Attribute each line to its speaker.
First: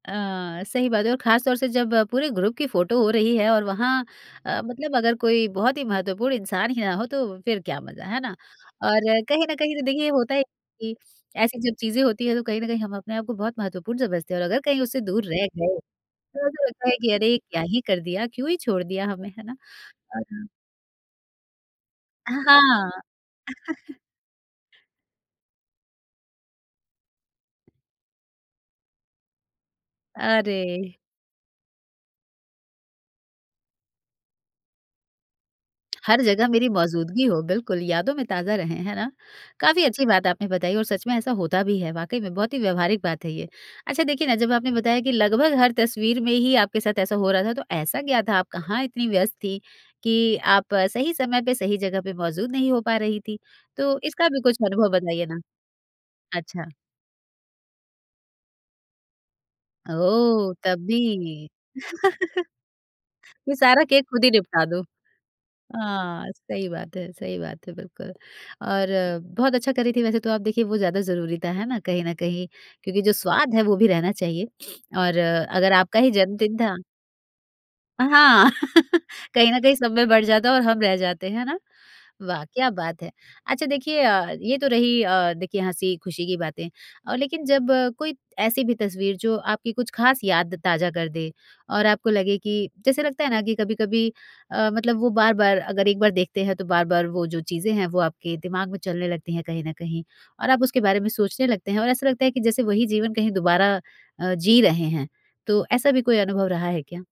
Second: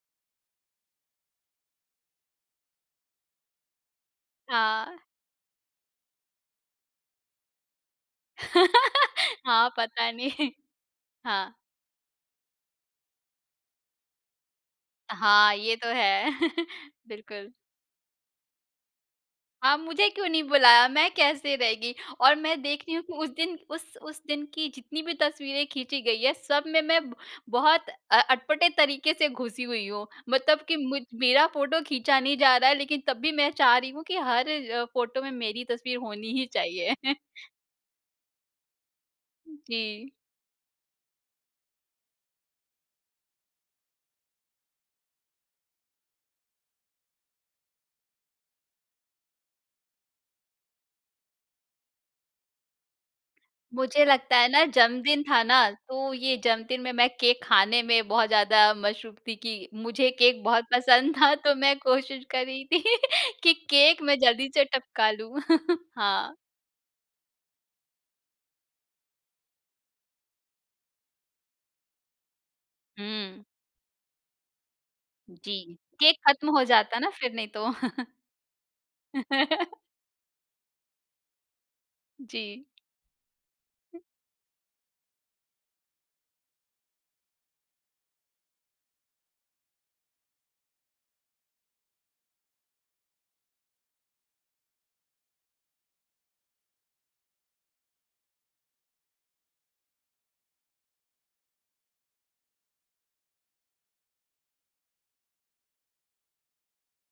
Speaker 1: अ, सही बात है और खासतौर से जब पूरे ग्रुप की फोटो हो रही है और वहाँ अ, मतलब
Speaker 2: हाँ।
Speaker 1: अगर कोई बहुत ही महत्वपूर्ण इंसान ही ना हो तो फिर क्या मज़ा, है ना? और कहीं न
Speaker 2: हाँ,
Speaker 1: कहीं तो देखिए
Speaker 2: पता
Speaker 1: होता है
Speaker 2: नहीं।
Speaker 1: कि,
Speaker 2: हाँ।
Speaker 1: ऐसी जो चीज़ें होती हैं तो कहीं न कहीं हम अपने आप को बहुत महत्वपूर्ण समझते हैं और अगर कहीं उससे दूर रह
Speaker 2: हाँ, ये
Speaker 1: गए,
Speaker 2: तो है।
Speaker 1: तो ऐसा लगता है कि अरे
Speaker 2: बिल्कुल।
Speaker 1: क्या ही कर दिया? क्यों ही छोड़ दिया हमें, है ना?
Speaker 2: हाँ, मुझे क्यों नहीं
Speaker 1: [unintelligible]
Speaker 2: बुलाया? मैं कैसे रह गई?
Speaker 1: अ, ह
Speaker 2: और मैं देख
Speaker 1: हाँ।
Speaker 2: रही हूँ कि उस दिन उस उस दिन की जितनी भी तस्वीरें खींची गई हैं सब में मैं ब बहुत अ अटपटे तरीके से घुसी हुई हूँ, मतलब कि
Speaker 1: अरे!
Speaker 2: मुझ मेरा फोटो खींचा नहीं जा रहा है लेकिन तब भी मैं चाह रही हूँ कि हर अ, फोटो में मेरी तस्वीर
Speaker 1: हर
Speaker 2: होनी ही
Speaker 1: जगह मेरी
Speaker 2: चाहिए।
Speaker 1: मौजूदगी हो, बिल्कुल। यादों में ताज़ा रहें, है ना? काफ़ी अच्छी
Speaker 2: जी।
Speaker 1: बात आपने बताई और सच में ऐसा होता भी है वाक़ई में बहुत ही व्यावहारिक बात है ये। अच्छा देखिए ना जब आपने बताया कि लगभग हर तस्वीर में ही आपके साथ ऐसा हो रहा था तो ऐसा क्या था? आप कहाँ इतनी व्यस्त थी, कि आप सही समय पे सही जगह पे मौजूद नहीं हो पा रही थी? तो
Speaker 2: मुझे
Speaker 1: इसका
Speaker 2: लगता
Speaker 1: भी
Speaker 2: है
Speaker 1: कुछ
Speaker 2: ना
Speaker 1: अनुभव
Speaker 2: जन्मदिन
Speaker 1: बताइए ना।
Speaker 2: था ना, तो ये
Speaker 1: अच्छा।
Speaker 2: जन्मदिन में मैं केक खाने में बहुत ज़्यादा मसरूफ़ थी कि, मुझे केक
Speaker 1: ओह,
Speaker 2: बहुत
Speaker 1: तभी!
Speaker 2: पसंद था तो मैं कोशिश कर रही थी कि
Speaker 1: ये सारा
Speaker 2: केक
Speaker 1: केक
Speaker 2: मैं
Speaker 1: खुद ही
Speaker 2: जल्दी से
Speaker 1: निपटा दो।
Speaker 2: टपका लूँ।
Speaker 1: हाँ,
Speaker 2: हाँ।
Speaker 1: सही बात है, सही बात है, बिल्कुल। और बहुत अच्छा कर रही थी वैसे तो आप देखिए वो ज़्यादा ज़रूरी था, है ना? कहीं न कहीं, क्योंकि जो
Speaker 2: हुँ।
Speaker 1: स्वाद है वो भी रहना चाहिए और
Speaker 2: जी,
Speaker 1: अगर आपका ही
Speaker 2: केक खत्म
Speaker 1: जन्मदिन
Speaker 2: हो
Speaker 1: था
Speaker 2: जाता ना फिर नहीं तो।
Speaker 1: अ, हाँ, कहीं न कहीं सब में बँट जाता और हम रह जाते, है ना? वाह,
Speaker 2: जी।
Speaker 1: क्या बात है! अच्छा देखिए अ, ये तो रही अ, देखिए हँसी-खुशी की बातें, अ, लेकिन जब कोई ऐसी भी तस्वीर जो आपकी कुछ खास याद ताज़ा कर दे और आपको लगे कि जैसे लगता है ना कि कभी-कभी अ, मतलब वो बार-बार अगर एक बार देखते हैं तो बार-बार वो जो चीज़ें हैं वो आपके दिमाग में चलने लगती हैं कहीं न कहीं, और आप उसके बारे में सोचने लगते हैं और ऐसा लगता है कि जैसे वही जीवन कहीं दोबारा अ, जी रहे हैं, तो ऐसा भी कोई अनुभव रहा है क्या?